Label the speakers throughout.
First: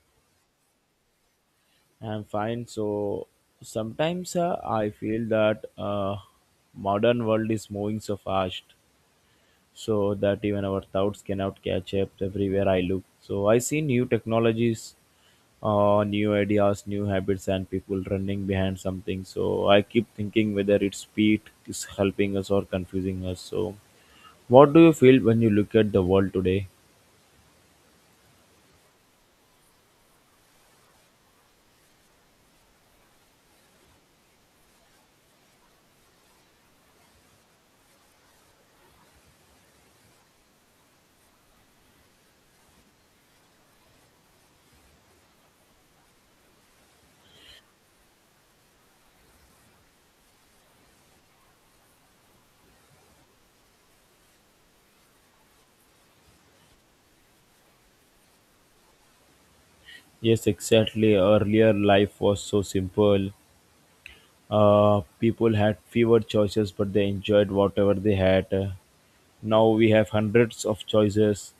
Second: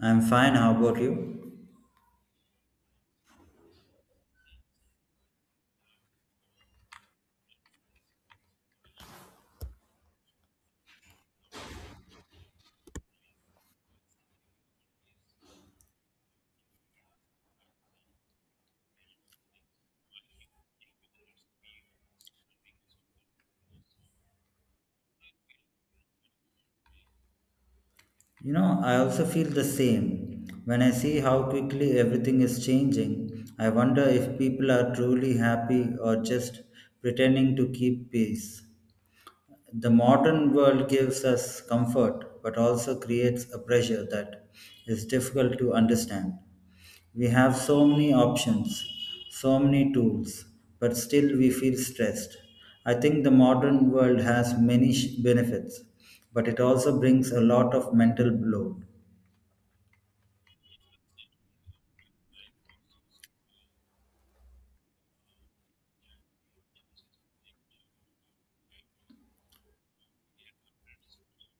Speaker 1: I'm fine. How about you?
Speaker 2: I'm fine. So sometimes I feel that modern world is moving so fast, so that even our thoughts cannot catch up. Everywhere I look, so I see new technologies, new ideas, new habits, and people running behind something. So I keep thinking whether its speed is helping us or confusing us. So what do you feel when you look at the world today?
Speaker 1: You know, I also feel the same. When I see how quickly everything is changing, I wonder if people are truly happy or just pretending to keep peace. The modern world gives us comfort, but also creates a pressure that is difficult to understand. We have so many options, so many tools, but still we feel stressed. I think the modern world has many benefits, but it also brings a lot of mental load.
Speaker 2: Yes, exactly. Earlier life was so simple. People had fewer choices, but they enjoyed whatever they had. Now we have hundreds of choices,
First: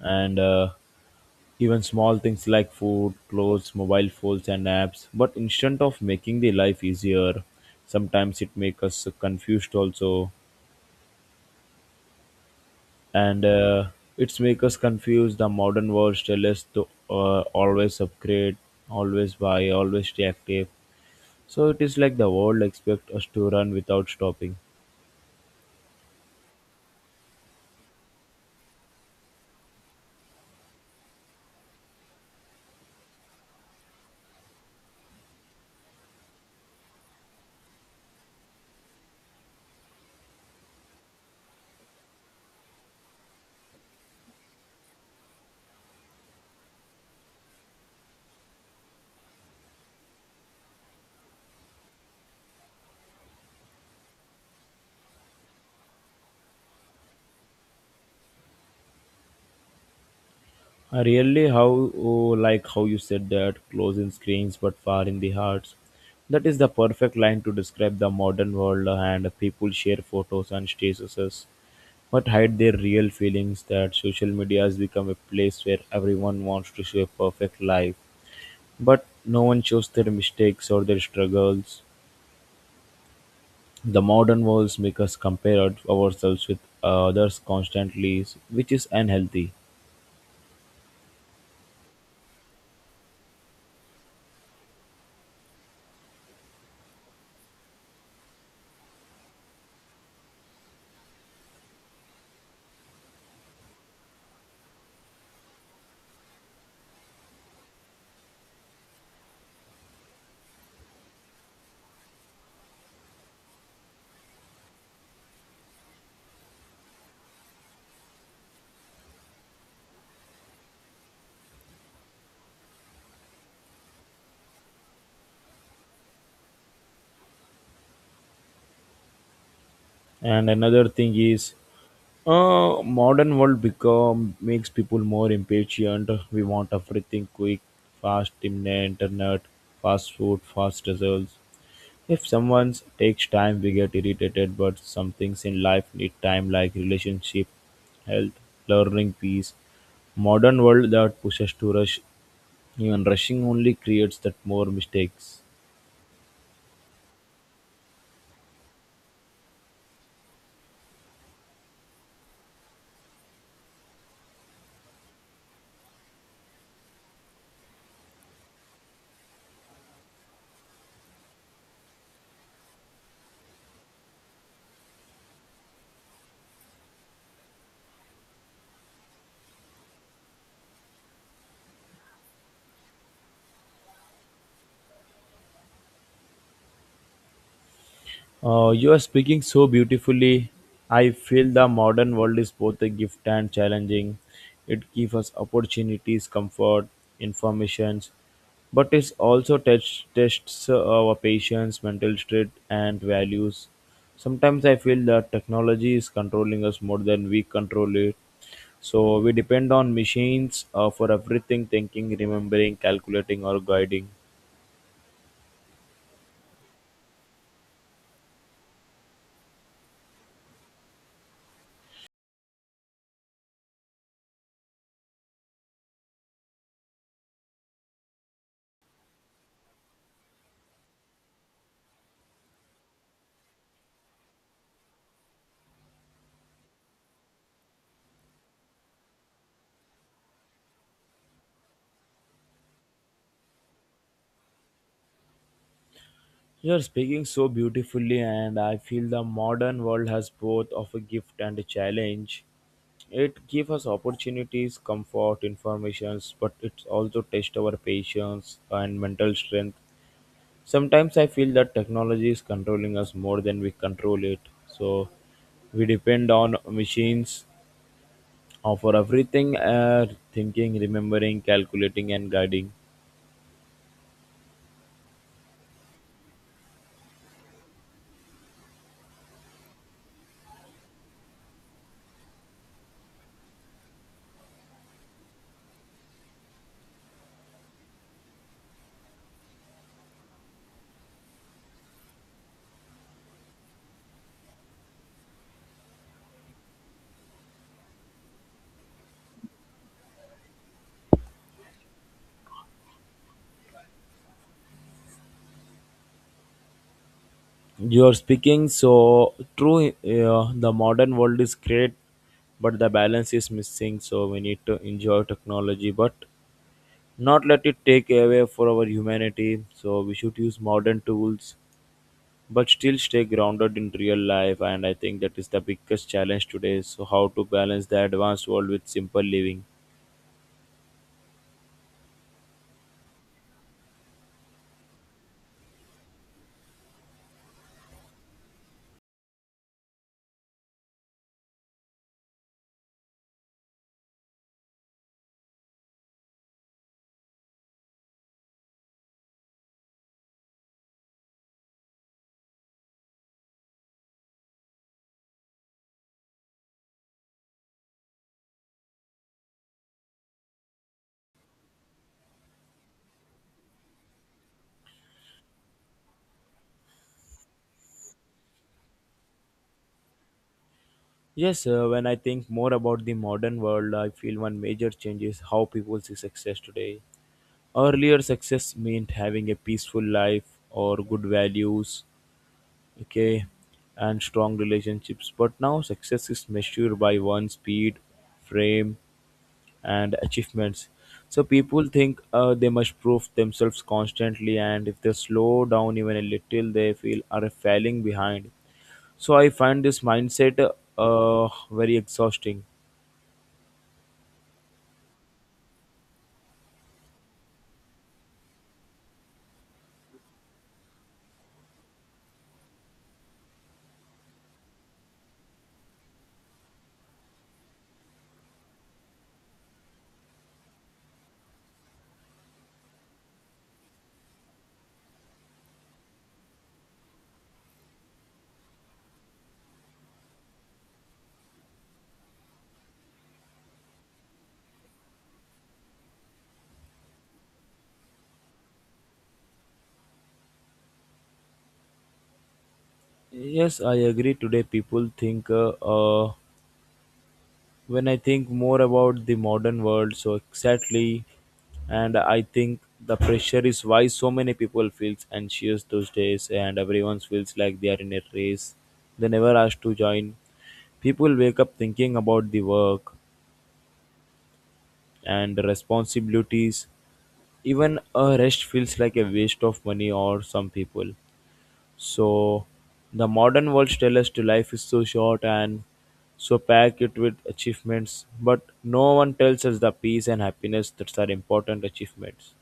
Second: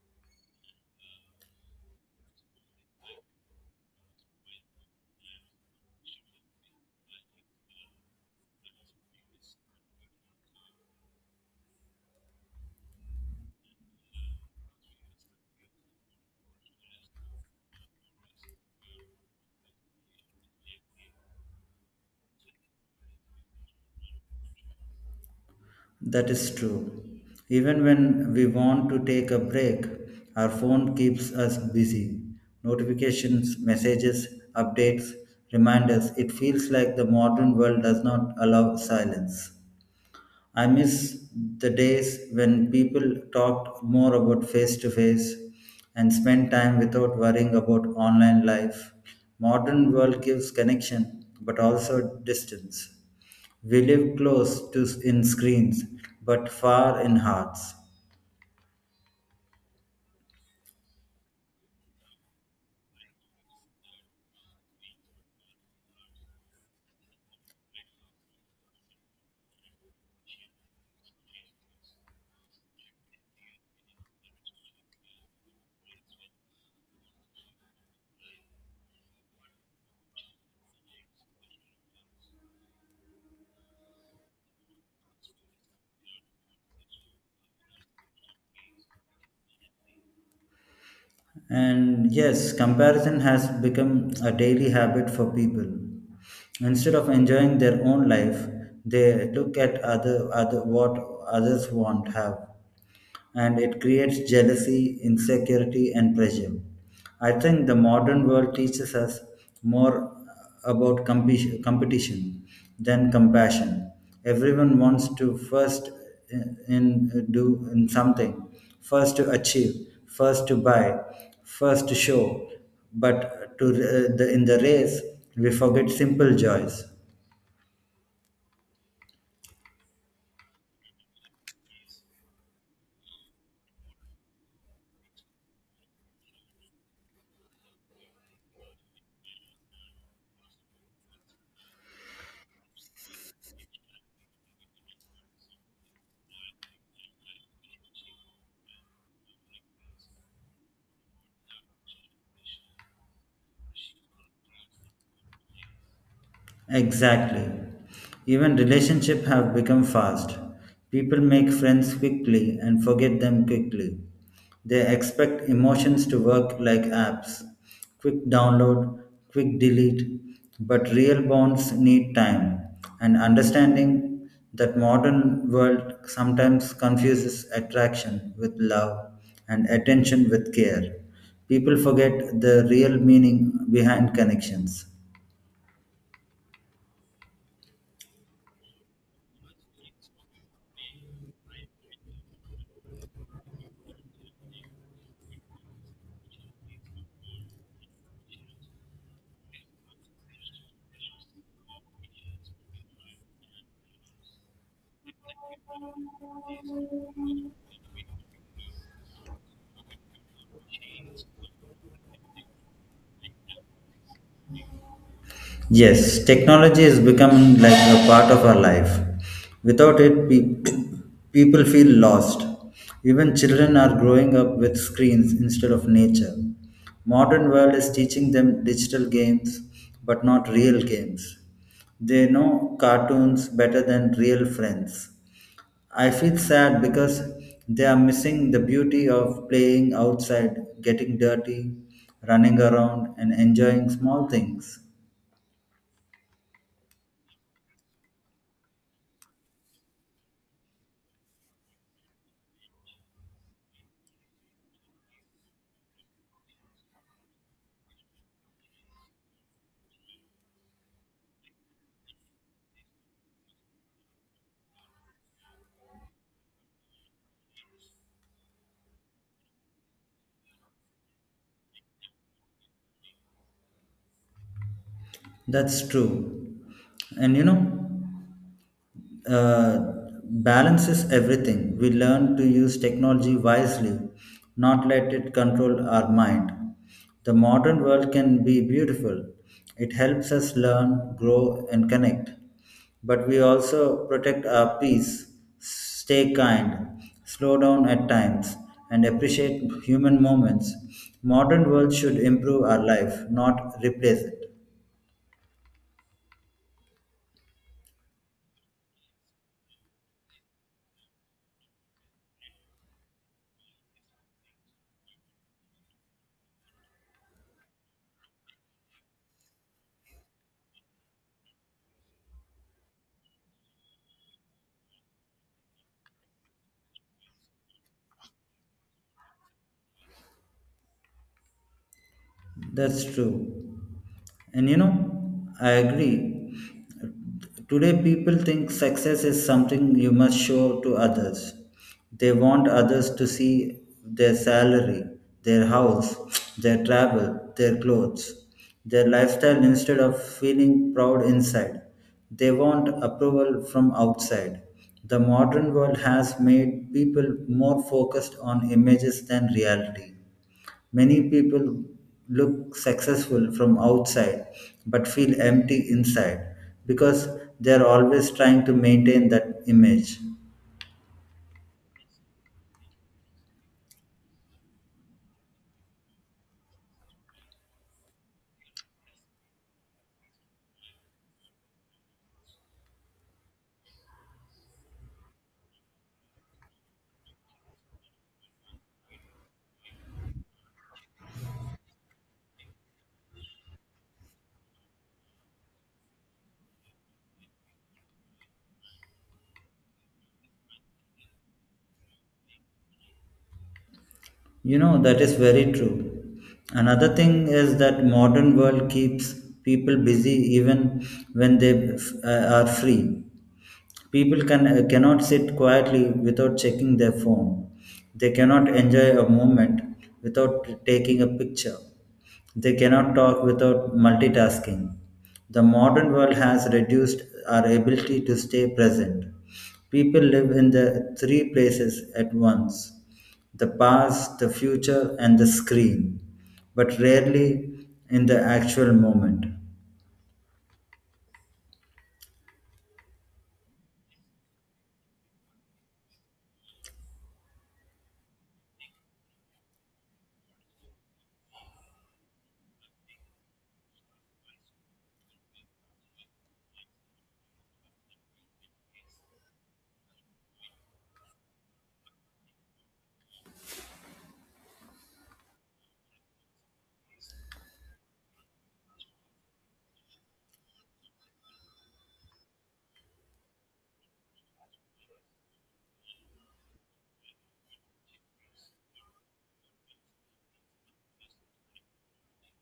Speaker 2: and even small things like food, clothes, mobile phones, and apps. But instead of making the life easier, sometimes it makes us confused also, and it's make us confused. The modern world tells us to always upgrade, always buy, always stay active. So it is like the world expect us to run without stopping.
Speaker 1: That is true. Even when we want to take a break, our phone keeps us busy. Notifications, messages, updates, reminders. It feels like the modern world does not allow silence. I miss the days when people talked more about face to face and spent time without worrying about online life. Modern world gives connection but also distance. We live close to in screens, but far in hearts.
Speaker 2: I really how, oh, like how you said that close in screens but far in the hearts. That is the perfect line to describe the modern world and people share photos and statuses but hide their real feelings that social media has become a place where everyone wants to show a perfect life but no one shows their mistakes or their struggles. The modern world make us compare ourselves with others constantly, which is unhealthy.
Speaker 1: And yes, comparison has become a daily habit for people. Instead of enjoying their own life, they look at other, other what others want have. And it creates jealousy, insecurity, and pressure. I think the modern world teaches us more about compi competition than compassion. Everyone wants to first in- do in something, first to achieve, first to buy, first to show, but in the race we forget simple joys.
Speaker 2: And another thing is, modern world become makes people more impatient. We want everything quick, fast, imminent, internet, fast food, fast results. If someone takes time, we get irritated. But some things in life need time, like relationship, health, learning, peace. Modern world that pushes to rush, even rushing only creates that more mistakes.
Speaker 1: Exactly. Even relationships have become fast. People make friends quickly and forget them quickly. They expect emotions to work like apps, quick download, quick delete. But real bonds need time and understanding that modern world sometimes confuses attraction with love and attention with care. People forget the real meaning behind connections.
Speaker 2: You are speaking so beautifully. I feel the modern world is both a gift and challenging. It gives us opportunities, comfort, informations, but it also tests our patience, mental state, and values. Sometimes I feel that technology is controlling us more than we control it. So we depend on machines for everything thinking, remembering, calculating, or guiding.
Speaker 1: Yes, technology is becoming like a part of our life. Without it, people feel lost. Even children are growing up with screens instead of nature. Modern world is teaching them digital games, but not real games. They know cartoons better than real friends. I feel sad because they are missing the beauty of playing outside, getting dirty, running around, and enjoying small things.
Speaker 2: You're speaking so beautifully, and I feel the modern world has both of a gift and a challenge. It gives us opportunities, comfort, informations, but it also tests our patience and mental strength. Sometimes I feel that technology is controlling us more than we control it. So we depend on machines for everything thinking, remembering, calculating, and guiding.
Speaker 1: That's true. And you know, uh, balance is everything. We learn to use technology wisely, not let it control our mind. The modern world can be beautiful. It helps us learn, grow, and connect. But we also protect our peace, stay kind, slow down at times, and appreciate human moments. Modern world should improve our life, not replace it.
Speaker 2: You're speaking so true. The modern world is great, but the balance is missing. So we need to enjoy technology, but not let it take away for our humanity. So we should use modern tools, but still stay grounded in real life. And I think that is the biggest challenge today. So how to balance the advanced world with simple living.
Speaker 1: That's true. And you know, I agree. Today, people think success is something you must show to others. They want others to see their salary, their house, their travel, their clothes, their lifestyle instead of feeling proud inside. They want approval from outside. The modern world has made people more focused on images than reality. Many people look successful from outside but feel empty inside because they are always trying to maintain that image.
Speaker 2: Yes, when I think more about the modern world, I feel one major change is how people see success today. Earlier success meant having a peaceful life or good values, okay, and strong relationships. But now success is measured by one's speed, frame, and achievements. So people think they must prove themselves constantly, and if they slow down even a little, they feel are falling behind. So I find this mindset very exhausting.
Speaker 1: You know, that is very true. Another thing is that modern world keeps people busy even when they are free. People cannot sit quietly without checking their phone. They cannot enjoy a moment without taking a picture. They cannot talk without multitasking. The modern world has reduced our ability to stay present. People live in the three places at once: the past, the future, and the screen, but rarely in the actual moment.
Speaker 2: Yes, I agree. Today people think uh, when I think more about the modern world, so exactly, and I think the pressure is why so many people feels anxious those days, and everyone feels like they are in a race they never asked to join. People wake up thinking about the work and responsibilities. Even a rest feels like a waste of money or some people. So the modern world tells us to life is so short and so pack it with achievements, but no one tells us the peace and happiness that are important achievements.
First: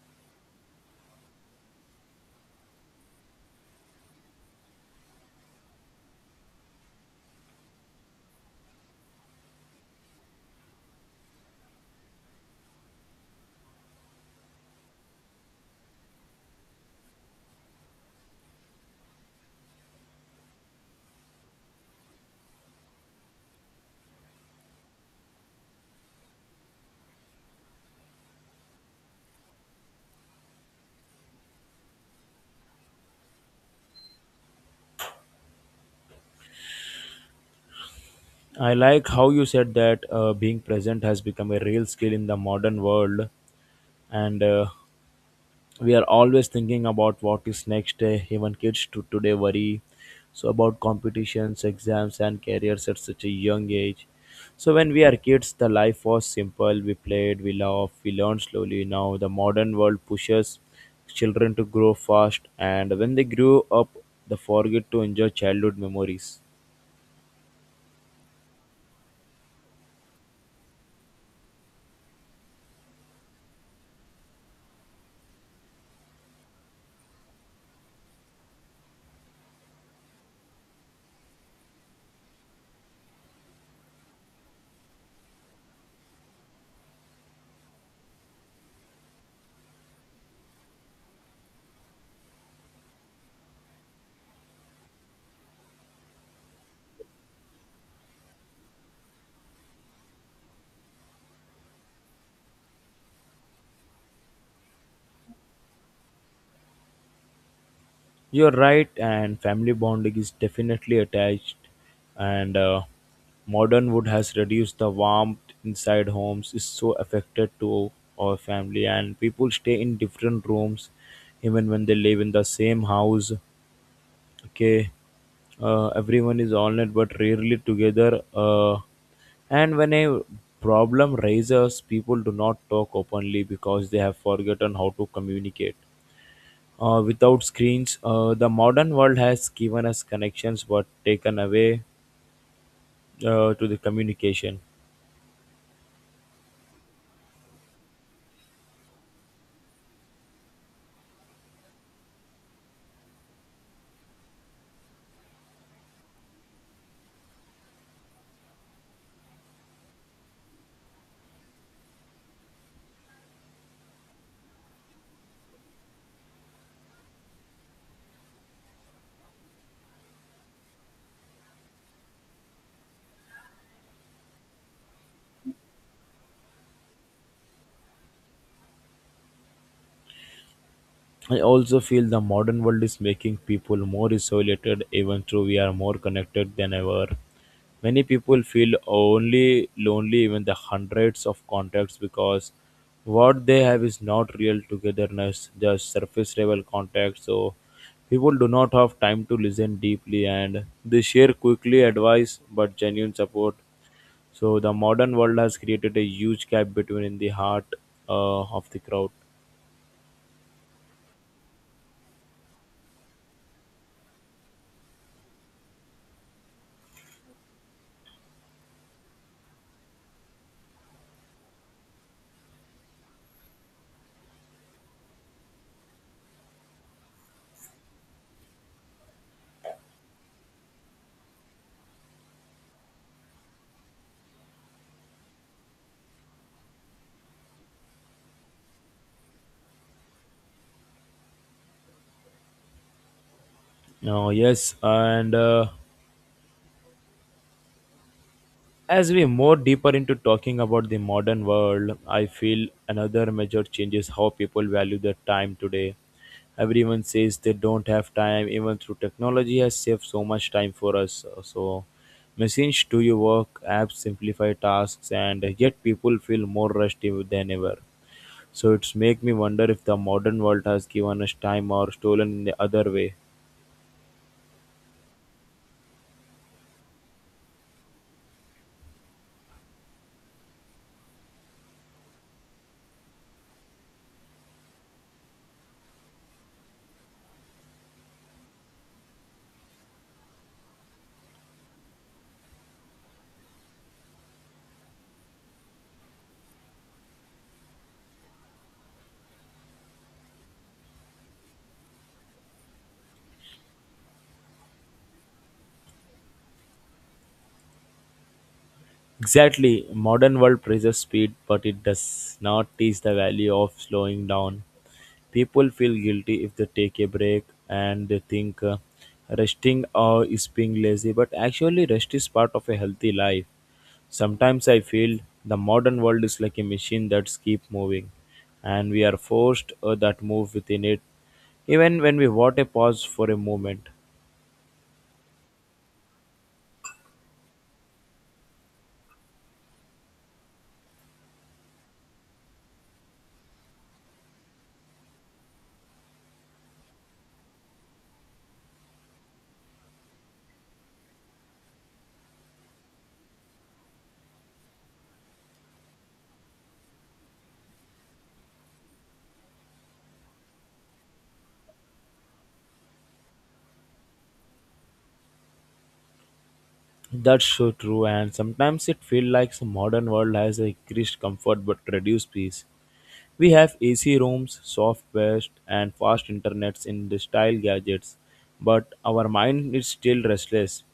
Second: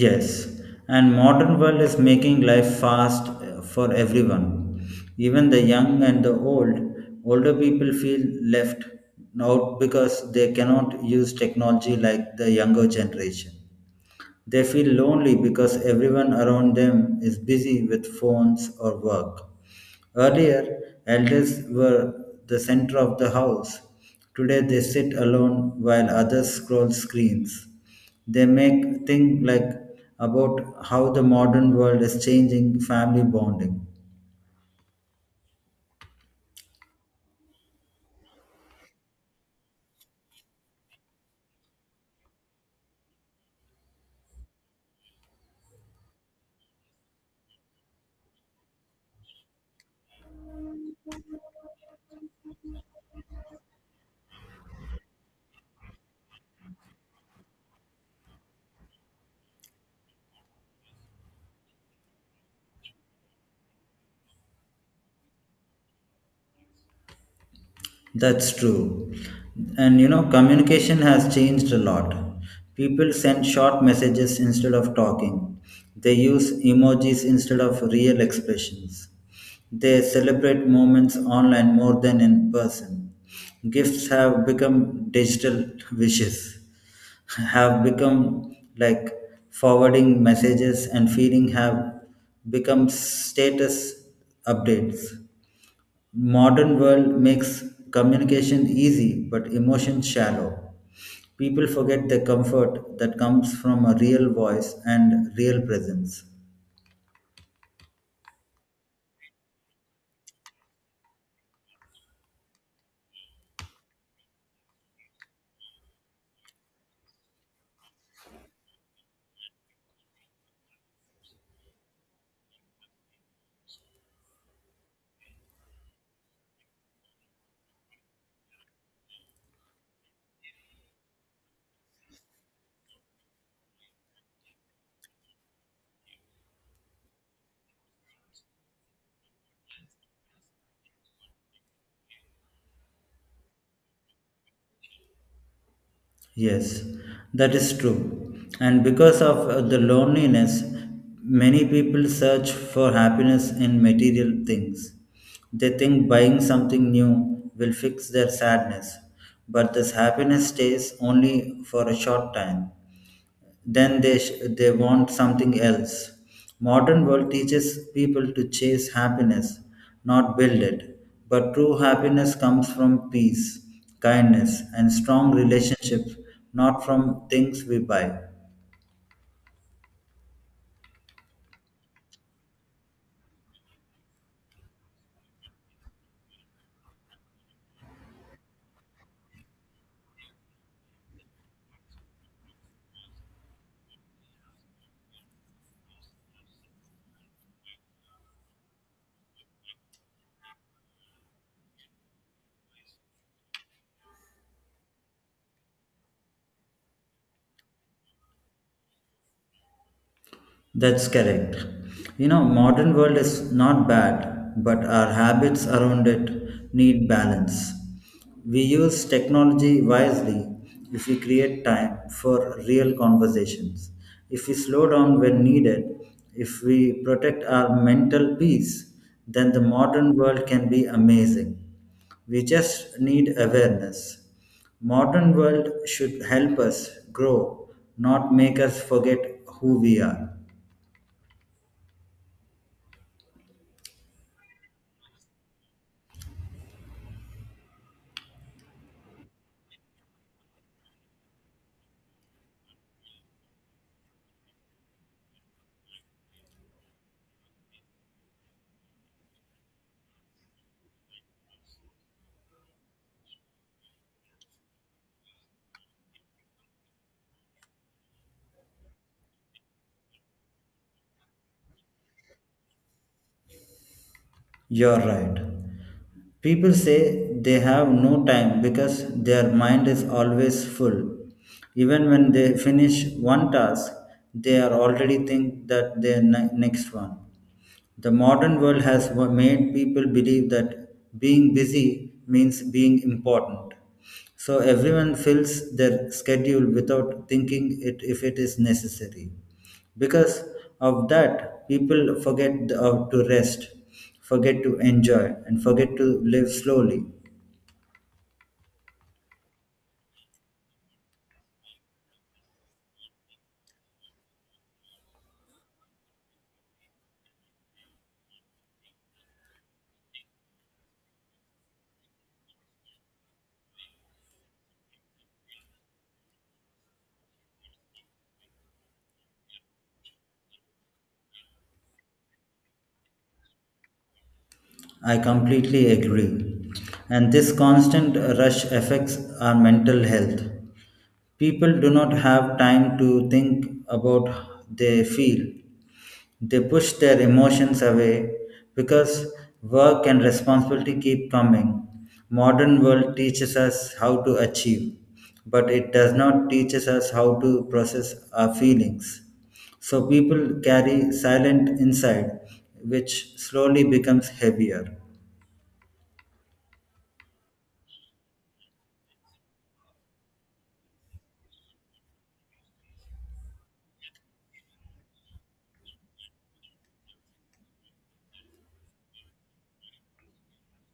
Speaker 1: Yes, and modern world is making life fast for everyone. Even the young and the old, older people feel left out because they cannot use technology like the younger generation. They feel lonely because everyone around them is busy with phones or work. Earlier, elders were the center of the house. Today, they sit alone while others scroll screens. They make think like about how the modern world is changing family bonding.
Speaker 2: I like how you said that being present has become a real skill in the modern world, and we are always thinking about what is next, even kids to today worry so about competitions, exams, and careers at such a young age. So when we are kids, the life was simple. We played, we laughed, we learned slowly. Now the modern world pushes children to grow fast, and when they grow up, they forget to enjoy childhood memories.
Speaker 1: That's true. And you know, communication has changed a lot. People send short messages instead of talking. They use emojis instead of real expressions. They celebrate moments online more than in person. Gifts have become digital, wishes have become like forwarding messages, and feeling have become status updates. Modern world makes communication easy but emotion shallow. People forget the comfort that comes from a real voice and real presence.
Speaker 2: You're right, and family bonding is definitely attached, and modern wood has reduced the warmth inside homes is so affected to our family, and people stay in different rooms even when they live in the same house. Okay, everyone is on it but rarely together. And when a problem rises, people do not talk openly because they have forgotten how to communicate. Without screens, the modern world has given us connections but taken away to the communication.
Speaker 1: Yes, that is true. And because of the loneliness, many people search for happiness in material things. They think buying something new will fix their sadness, but this happiness stays only for a short time. Then they want something else. Modern world teaches people to chase happiness, not build it. But true happiness comes from peace, kindness, and strong relationships, not from things we buy.
Speaker 2: I also feel the modern world is making people more isolated, even though we are more connected than ever. Many people feel only lonely, even the hundreds of contacts, because what they have is not real togetherness, just surface level contact. So people do not have time to listen deeply and they share quickly advice but genuine support. So the modern world has created a huge gap between the heart of the crowd.
Speaker 1: That's correct. You know, modern world is not bad, but our habits around it need balance. We use technology wisely if we create time for real conversations, if we slow down when needed, if we protect our mental peace, then the modern world can be amazing. We just need awareness. Modern world should help us grow, not make us forget who we are.
Speaker 2: Now, yes, and as we more deeper into talking about the modern world, I feel another major change is how people value their time today. Everyone says they don't have time, even through technology has saved so much time for us. So machines do your work, apps simplify tasks, and yet people feel more rushed than ever. So it's make me wonder if the modern world has given us time or stolen in the other way.
Speaker 1: You're right. People say they have no time because their mind is always full. Even when they finish one task, they are already think that their next one. The modern world has made people believe that being busy means being important. So everyone fills their schedule without thinking it if it is necessary. Because of that, people forget to rest, forget to enjoy, and forget to live slowly.
Speaker 2: Exactly, modern world praises speed, but it does not teach the value of slowing down. People feel guilty if they take a break and they think resting or is being lazy, but actually rest is part of a healthy life. Sometimes I feel the modern world is like a machine that's keep moving, and we are forced that move within it, even when we want a pause for a moment.
Speaker 1: I completely agree. And this constant rush affects our mental health. People do not have time to think about they feel. They push their emotions away because work and responsibility keep coming. Modern world teaches us how to achieve, but it does not teaches us how to process our feelings. So people carry silent inside, which slowly becomes heavier.
Speaker 2: That's so true, and sometimes it feels like the modern world has increased comfort but reduced peace. We have AC rooms, soft beds, and fast internets in the style gadgets, but our mind is still restless.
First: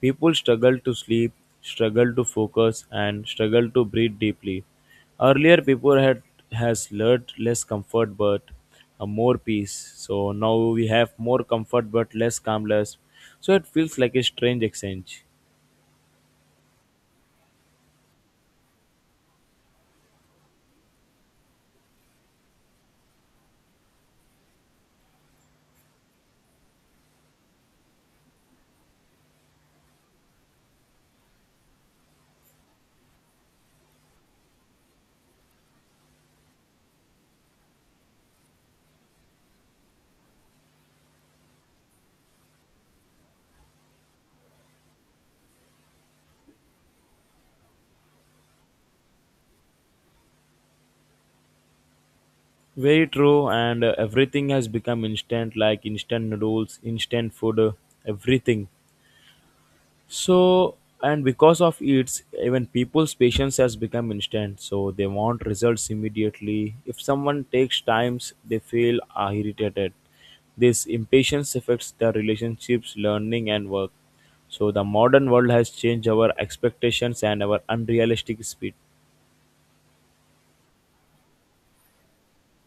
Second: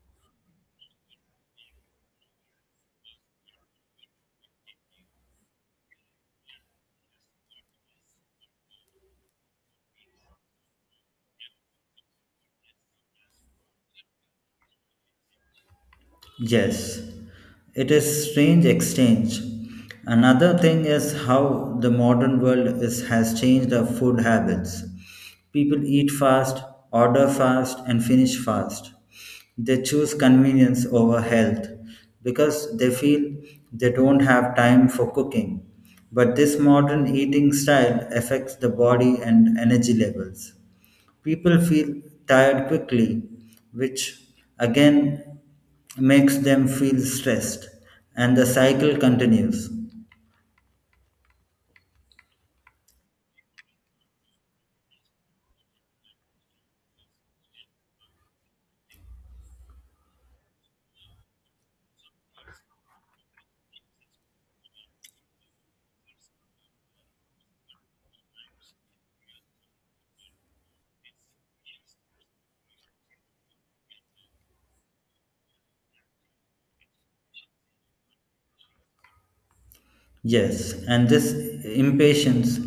Speaker 2: People struggle to sleep, struggle to focus, and struggle to breathe deeply. Earlier, people had has learned less comfort but more peace. So now we have more comfort but less calmness. So it feels like a strange exchange.
Speaker 1: Yes, it is strange exchange. Another thing is how the modern world is, has changed our food habits. People eat fast, order fast, and finish fast. They choose convenience over health because they feel they don't have time for cooking. But this modern eating style affects the body and energy levels. People feel tired quickly, which again makes them feel stressed, and the cycle continues.
Speaker 2: Very true, and everything has become instant, like instant noodles, instant food, everything. So, and because of it, even people's patience has become instant. So they want results immediately. If someone takes times, they feel irritated. This impatience affects their relationships, learning, and work. So the modern world has changed our expectations and our unrealistic speed.
Speaker 1: Yes, and this impatience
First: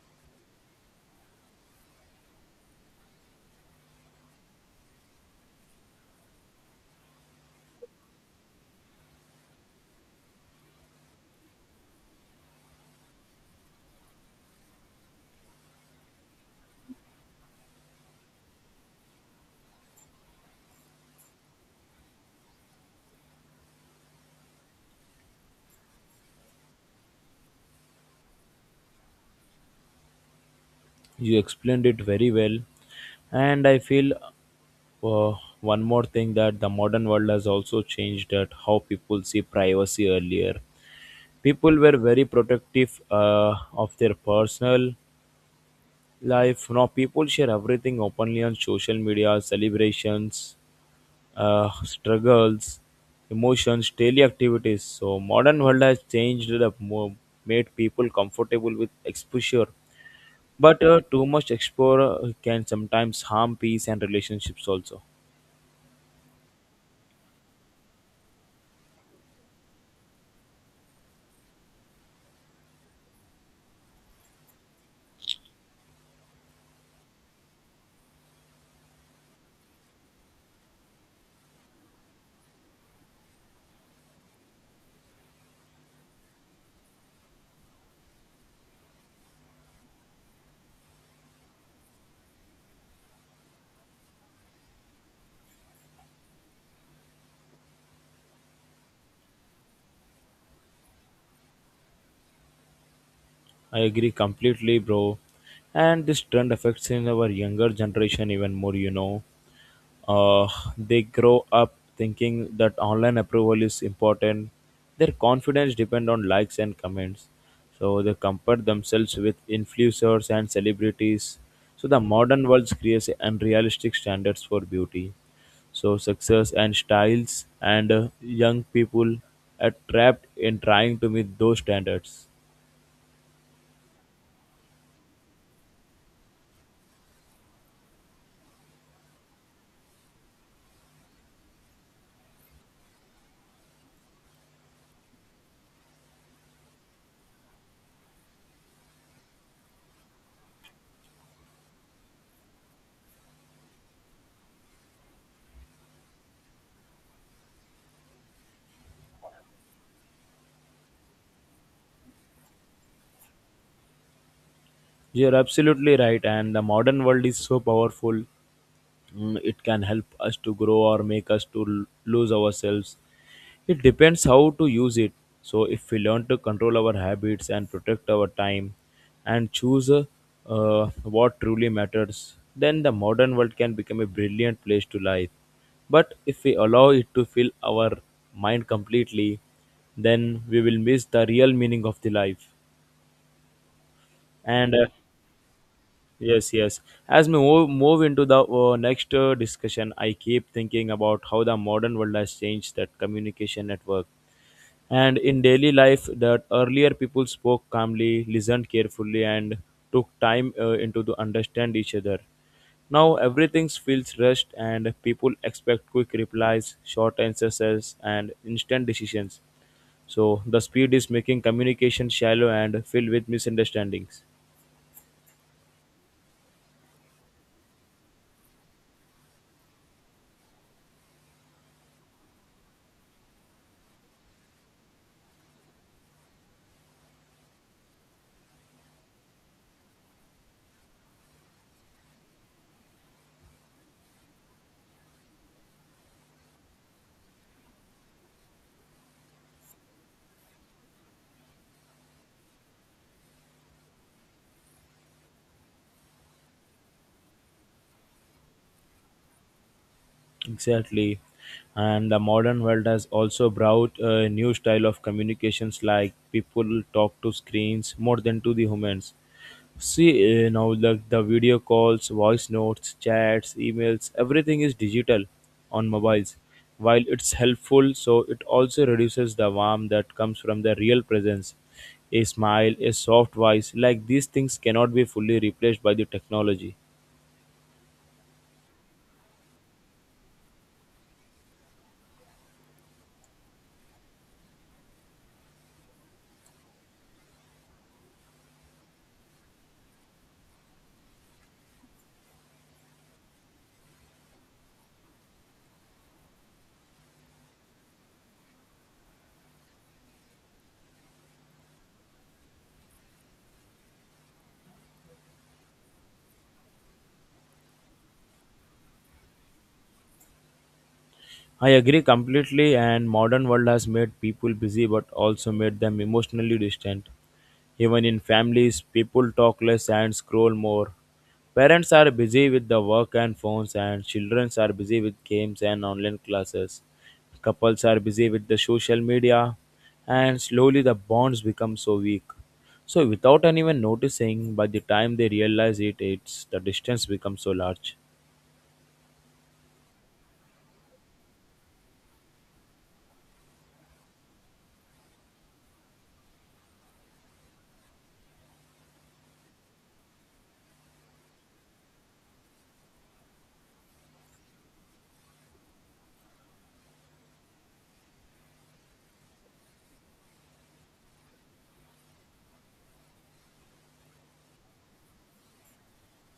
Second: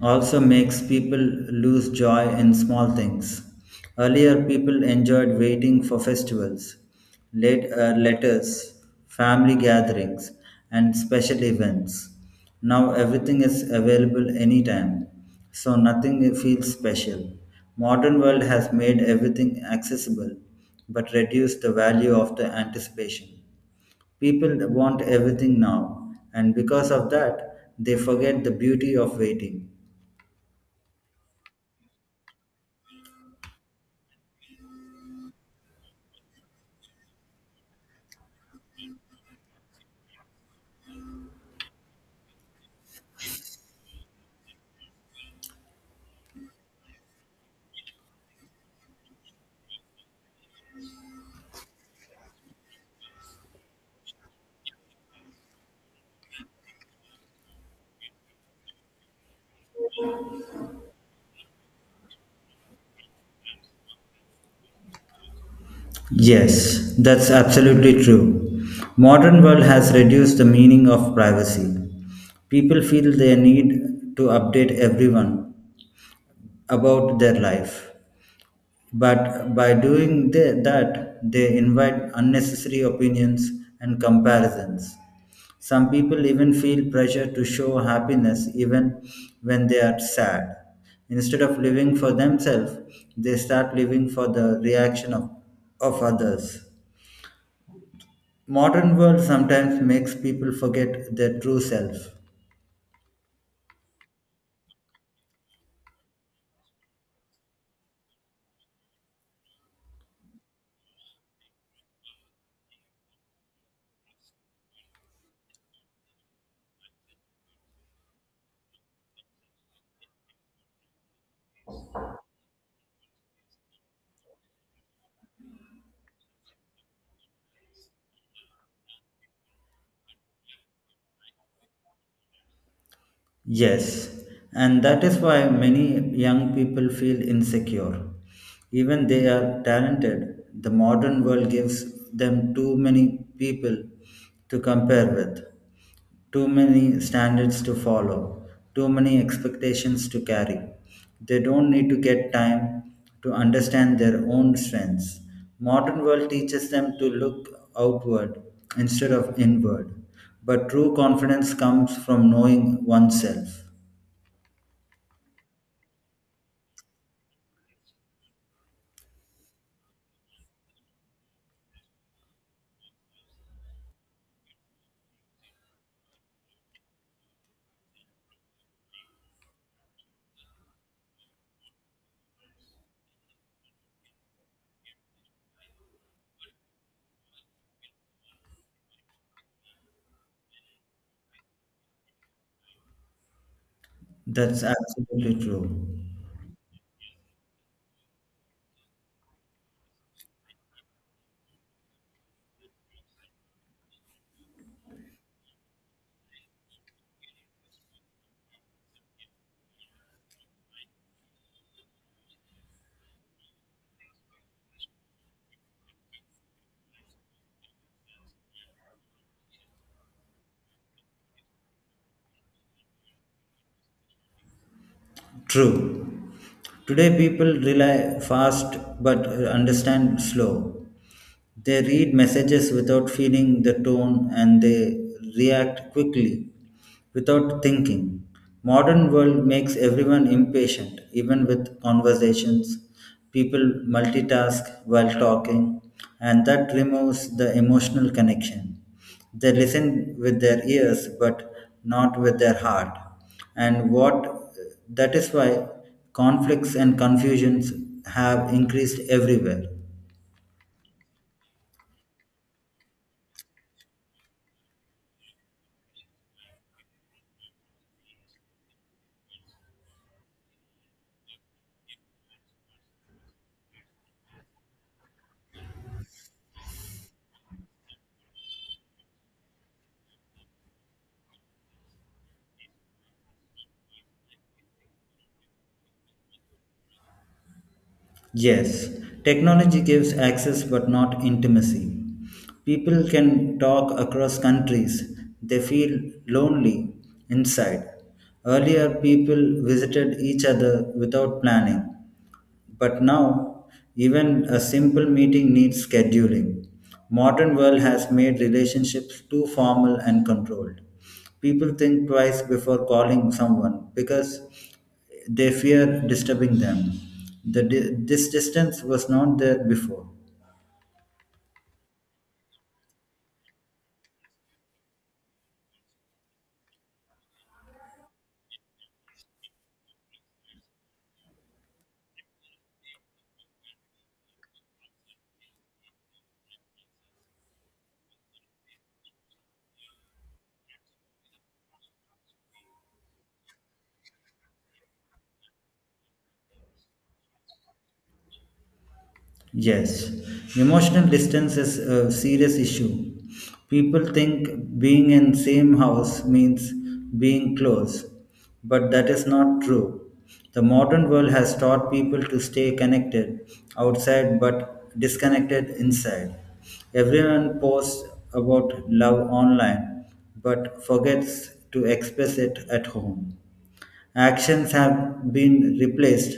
Speaker 1: also makes people lose joy in small things. Earlier, people enjoyed waiting for festivals, letters, family gatherings, and special events. Now, everything is available anytime, so nothing feels special. Modern world has made everything accessible, but reduced the value of the anticipation. People want everything now, and because of that, they forget the beauty of waiting.
Speaker 2: You explained it very well, and I feel Uh, one more thing that the modern world has also changed at how people see privacy earlier. People were very protective of their personal life. Now people share everything openly on social media, celebrations, struggles, emotions, daily activities. So modern world has changed made people comfortable with exposure. But too much exposure can sometimes harm peace and relationships also.
Speaker 1: Yes, that's absolutely true. Modern world has reduced the meaning of privacy. People feel they need to update everyone about their life. But by doing that, they invite unnecessary opinions and comparisons. Some people even feel pressure to show happiness even when they are sad. Instead of living for themselves, they start living for the reaction of others. Modern world sometimes makes people forget their true self.
Speaker 2: I agree completely, bro. And this trend affects in our younger generation even more. Uh, they grow up thinking that online approval is important. Their confidence depend on likes and comments. So they compare themselves with influencers and celebrities. So the modern world creates unrealistic standards for beauty. So success and styles and young people are trapped in trying to meet those standards.
Speaker 1: Yes, and that is why many young people feel insecure. Even they are talented, the modern world gives them too many people to compare with. Too many standards to follow, too many expectations to carry. They don't need to get time to understand their own strengths. Modern world teaches them to look outward instead of inward. But true confidence comes from knowing oneself.
Speaker 2: You're absolutely right, and the modern world is so powerful. It can help us to grow or make us to lose ourselves. It depends how to use it. So, if we learn to control our habits and protect our time and choose uh, what truly matters, then the modern world can become a brilliant place to live. But if we allow it to fill our mind completely, then we will miss the real meaning of the life.
Speaker 1: That's
Speaker 2: And
Speaker 1: absolutely true.
Speaker 2: yes, yes. As we move into the next discussion, I keep thinking about how the modern world has changed that communication network. And in daily life, that earlier people spoke calmly, listened carefully, and took time into to understand each other. Now everything feels rushed, and people expect quick replies, short answers, and instant decisions. So the speed is making communication shallow and filled with misunderstandings.
Speaker 1: True. Today, people rely fast but understand slow. They read messages without feeling the tone and they react quickly without thinking. Modern world makes everyone impatient, even with conversations. People multitask while talking, and that removes the emotional connection. They listen with their ears, but not with their heart. And what that is why conflicts and confusions have increased everywhere.
Speaker 2: Exactly. And the modern world has also brought a new style of communications like people talk to screens more than to the humans. See, now the video calls, voice notes, chats, emails, everything is digital on mobiles. While it's helpful, so it also reduces the warmth that comes from the real presence. A smile, a soft voice, like these things cannot be fully replaced by the technology.
Speaker 1: Yes, technology gives access but not intimacy. People can talk across countries, they feel lonely inside. Earlier, people visited each other without planning. But now, even a simple meeting needs scheduling. Modern world has made relationships too formal and controlled. People think twice before calling someone because they fear disturbing them. This distance was not there before.
Speaker 2: I agree completely, and modern world has made people busy but also made them emotionally distant. Even in families, people talk less and scroll more. Parents are busy with the work and phones, and children are busy with games and online classes. Couples are busy with the social media and slowly the bonds become so weak. So without anyone noticing, by the time they realize it, it's the distance becomes so large.
Speaker 1: Yes, emotional distance is a serious issue. People think being in same house means being close, but that is not true. The modern world has taught people to stay connected outside but disconnected inside. Everyone posts about love online but forgets to express it at home. Actions have been replaced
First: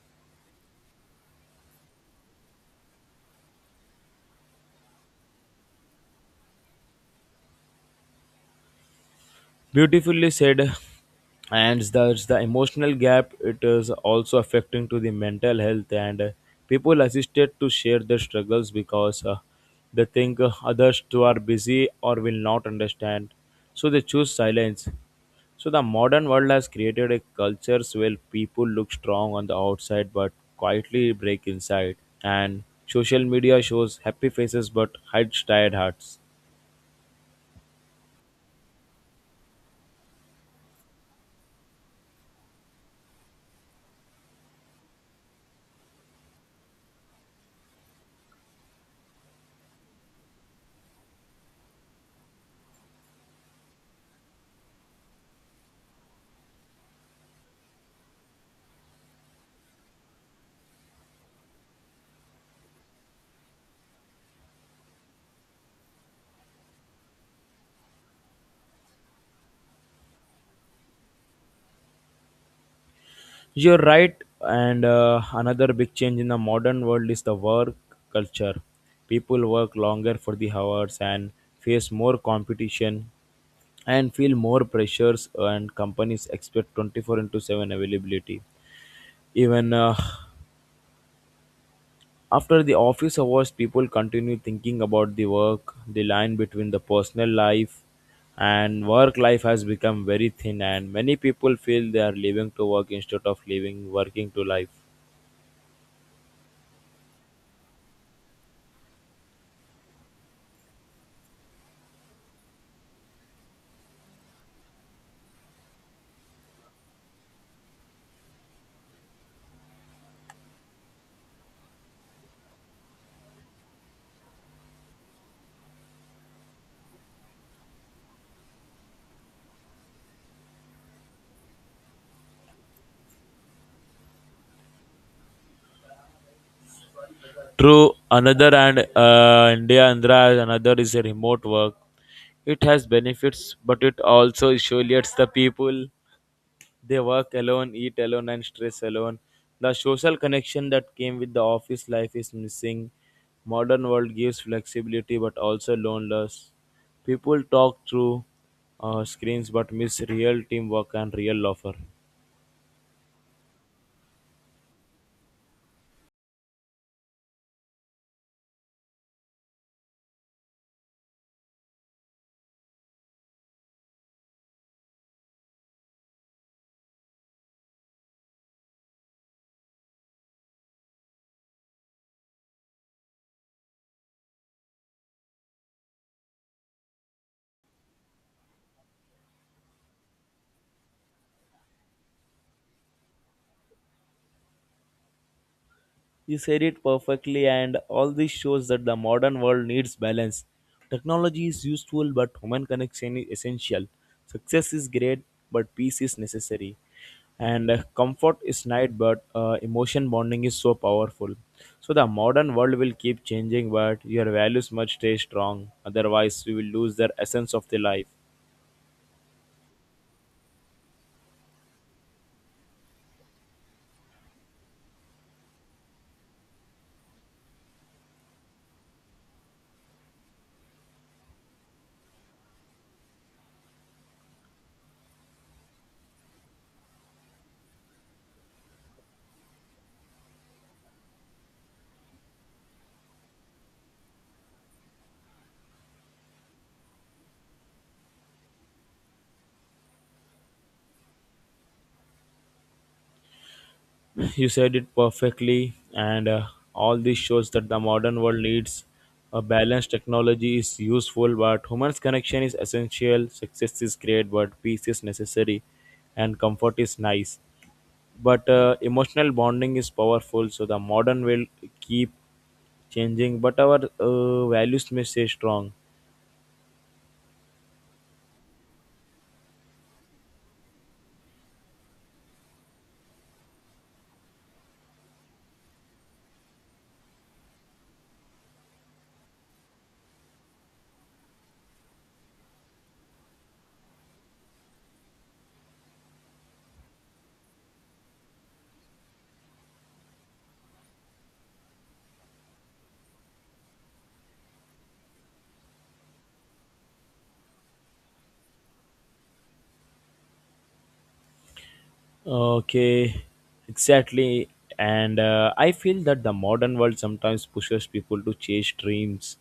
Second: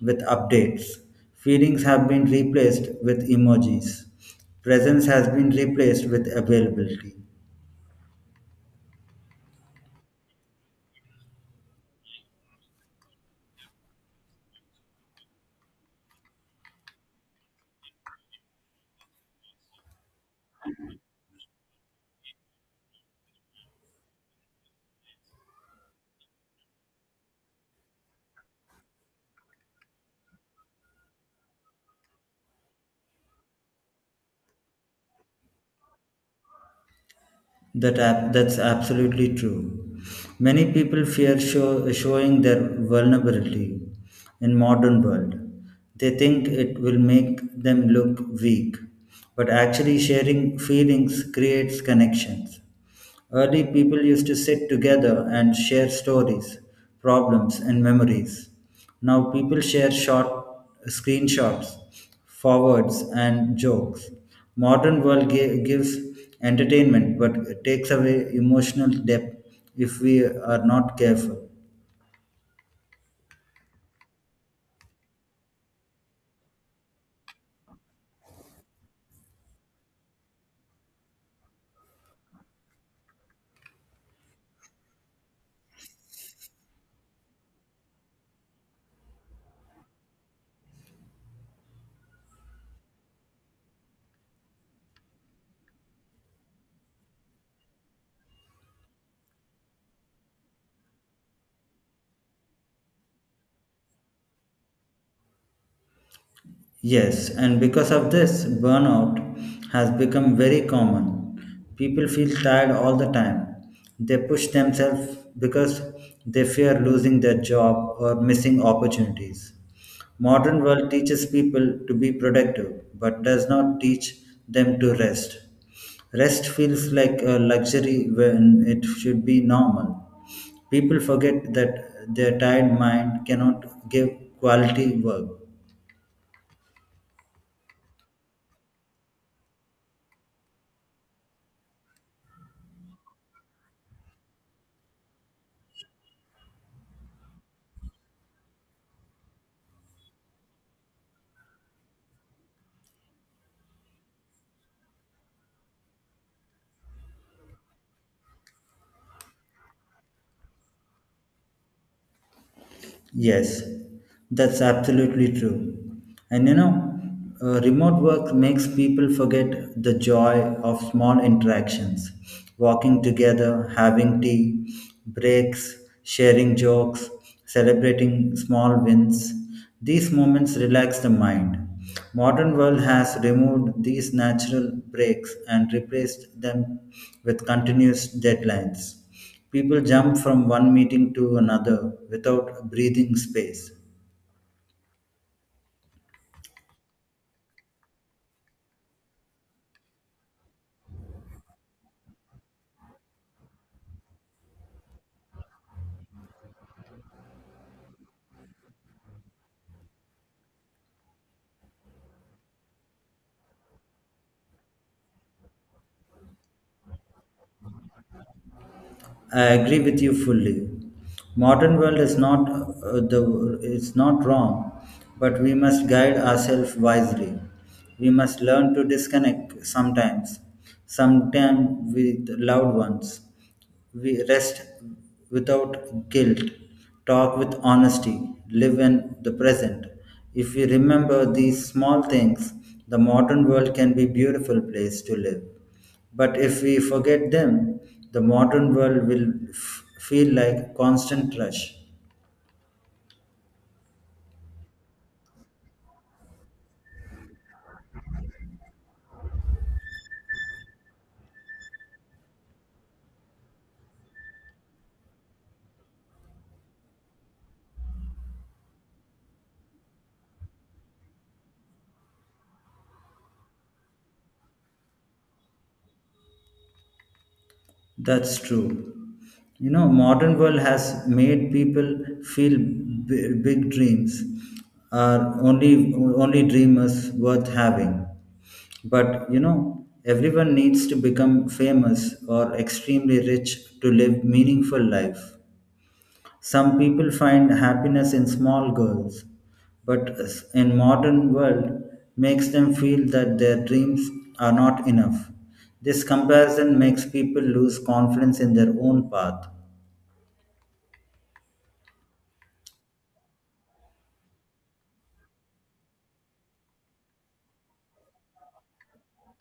Speaker 1: with updates. Feelings have been replaced with emojis. Presence has been replaced with availability.
Speaker 2: Beautifully said. And there's the emotional gap. It is also affecting to the mental health, and people assisted to share their struggles because they think others too are busy or will not understand. So they choose silence. So the modern world has created a culture where people look strong on the outside but quietly break inside. And social media shows happy faces but hides tired hearts.
Speaker 1: That's absolutely true. Many people fear showing their vulnerability in modern world. They think it will make them look weak, but actually sharing feelings creates connections. Early people used to sit together and share stories, problems, and memories. Now people share short screenshots, forwards, and jokes. Modern world gives entertainment but takes away emotional depth if we are not careful.
Speaker 2: You're right, and another big change in the modern world is the work culture. People work longer for the hours and face more competition and feel more pressures, and companies expect 24 into 7 availability. Even after the office hours, people continue thinking about the work. The line between the personal life and work life has become very thin, and many people feel they are living to work instead of living working to life.
Speaker 1: Yes, and because of this, burnout has become very common. People feel tired all the time. They push themselves because they fear losing their job or missing opportunities. Modern world teaches people to be productive but does not teach them to rest. Rest feels like a luxury when it should be normal. People forget that their tired mind cannot give quality work.
Speaker 2: True, another, and India Andhra, another is a remote work. It has benefits, but it also isolates the people. They work alone, eat alone, and stress alone. The social connection that came with the office life is missing. Modern world gives flexibility, but also loneliness. People talk through screens, but miss real teamwork and real offer.
Speaker 1: Yes, that's absolutely true. And you know, remote work makes people forget the joy of small interactions, walking together, having tea, breaks, sharing jokes, celebrating small wins. These moments relax the mind. Modern world has removed these natural breaks and replaced them with continuous deadlines. People jump from one meeting to another without breathing space.
Speaker 2: You said it perfectly, and all this shows that the modern world needs balance. Technology is useful, but human connection is essential. Success is great, but peace is necessary. And comfort is nice, but emotion bonding is so powerful. So, the modern world will keep changing, but your values must stay strong. Otherwise, you will lose their essence of the life.
Speaker 1: I agree with you fully. Modern world is not the it's not wrong, but we must guide ourselves wisely. We must learn to disconnect sometimes, sometimes with loved ones. We rest without guilt, talk with honesty, live in the present. If we remember these small things, the modern world can be beautiful place to live. But if we forget them, the modern world will feel like constant rush.
Speaker 2: You said it perfectly, and all this shows that the modern world needs a balanced technology is useful, but human's connection is essential. Success is great, but peace is necessary, and comfort is nice. But emotional bonding is powerful, so the modern will keep changing, but our values may stay strong.
Speaker 1: That's true. You know, modern world has made people feel big dreams are only only dreamers worth having. But you know, everyone needs to become famous or extremely rich to live meaningful life. Some people find happiness in small goals, but in modern world makes them feel that their dreams are not enough. This comparison makes people lose confidence in their own path.
Speaker 2: Okay, exactly. And I feel that the modern world sometimes pushes people to chase dreams,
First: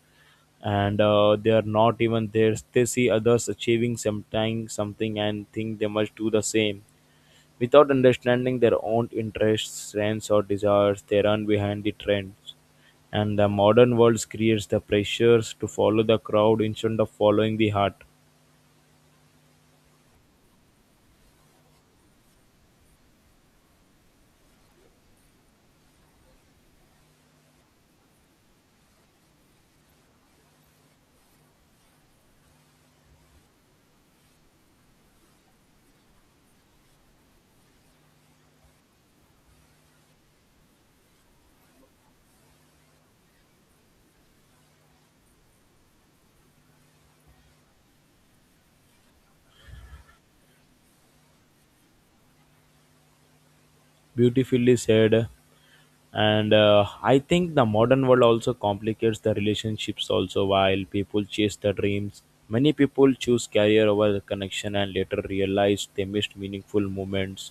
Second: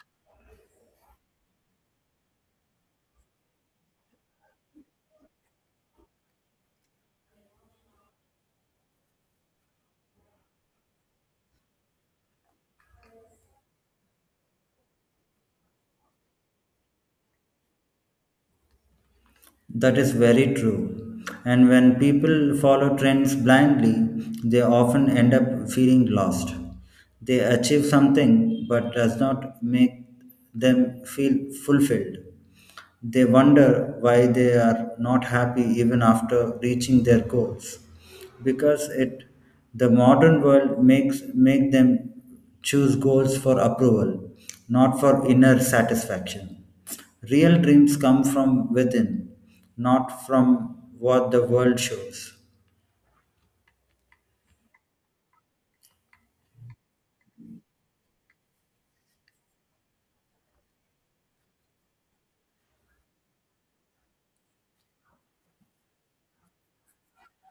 Speaker 2: and they are not even there. They see others achieving sometime something, and think they must do the same, without understanding their own interests, strengths, or desires. They run behind the trends, and the modern world creates the pressures to follow the crowd instead of following the heart.
Speaker 1: That is very true. And when people follow trends blindly, they often end up feeling lost. They achieve something but does not make them feel fulfilled. They wonder why they are not happy even after reaching their goals because it the modern world makes make them choose goals for approval, not for inner satisfaction. Real dreams come from within, not from what the world shows.
Speaker 2: Beautifully said. And I think the modern world also complicates the relationships also while people chase their dreams, many people choose career over the connection and later realize they missed meaningful moments.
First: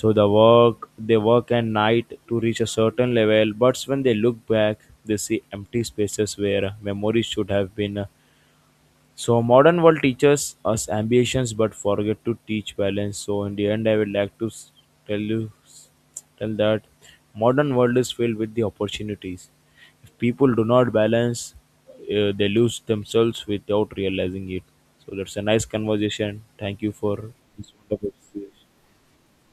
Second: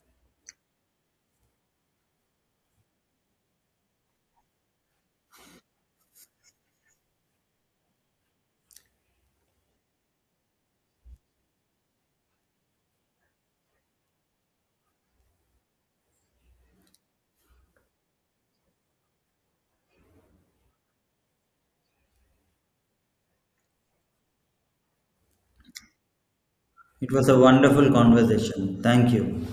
Speaker 2: So the work they work and night to reach a certain level, but when they look back, they see empty spaces where memories should have been. So modern world teaches us ambitions but forget to teach balance. So in the end, I would like to tell you tell that modern world is filled with the opportunities. If people do not balance, they lose themselves without realizing it. So that's a nice conversation. Thank you
Speaker 1: It
Speaker 2: for
Speaker 1: was a
Speaker 2: this
Speaker 1: wonderful
Speaker 2: wonderful conversation.
Speaker 1: conversation. Thank you.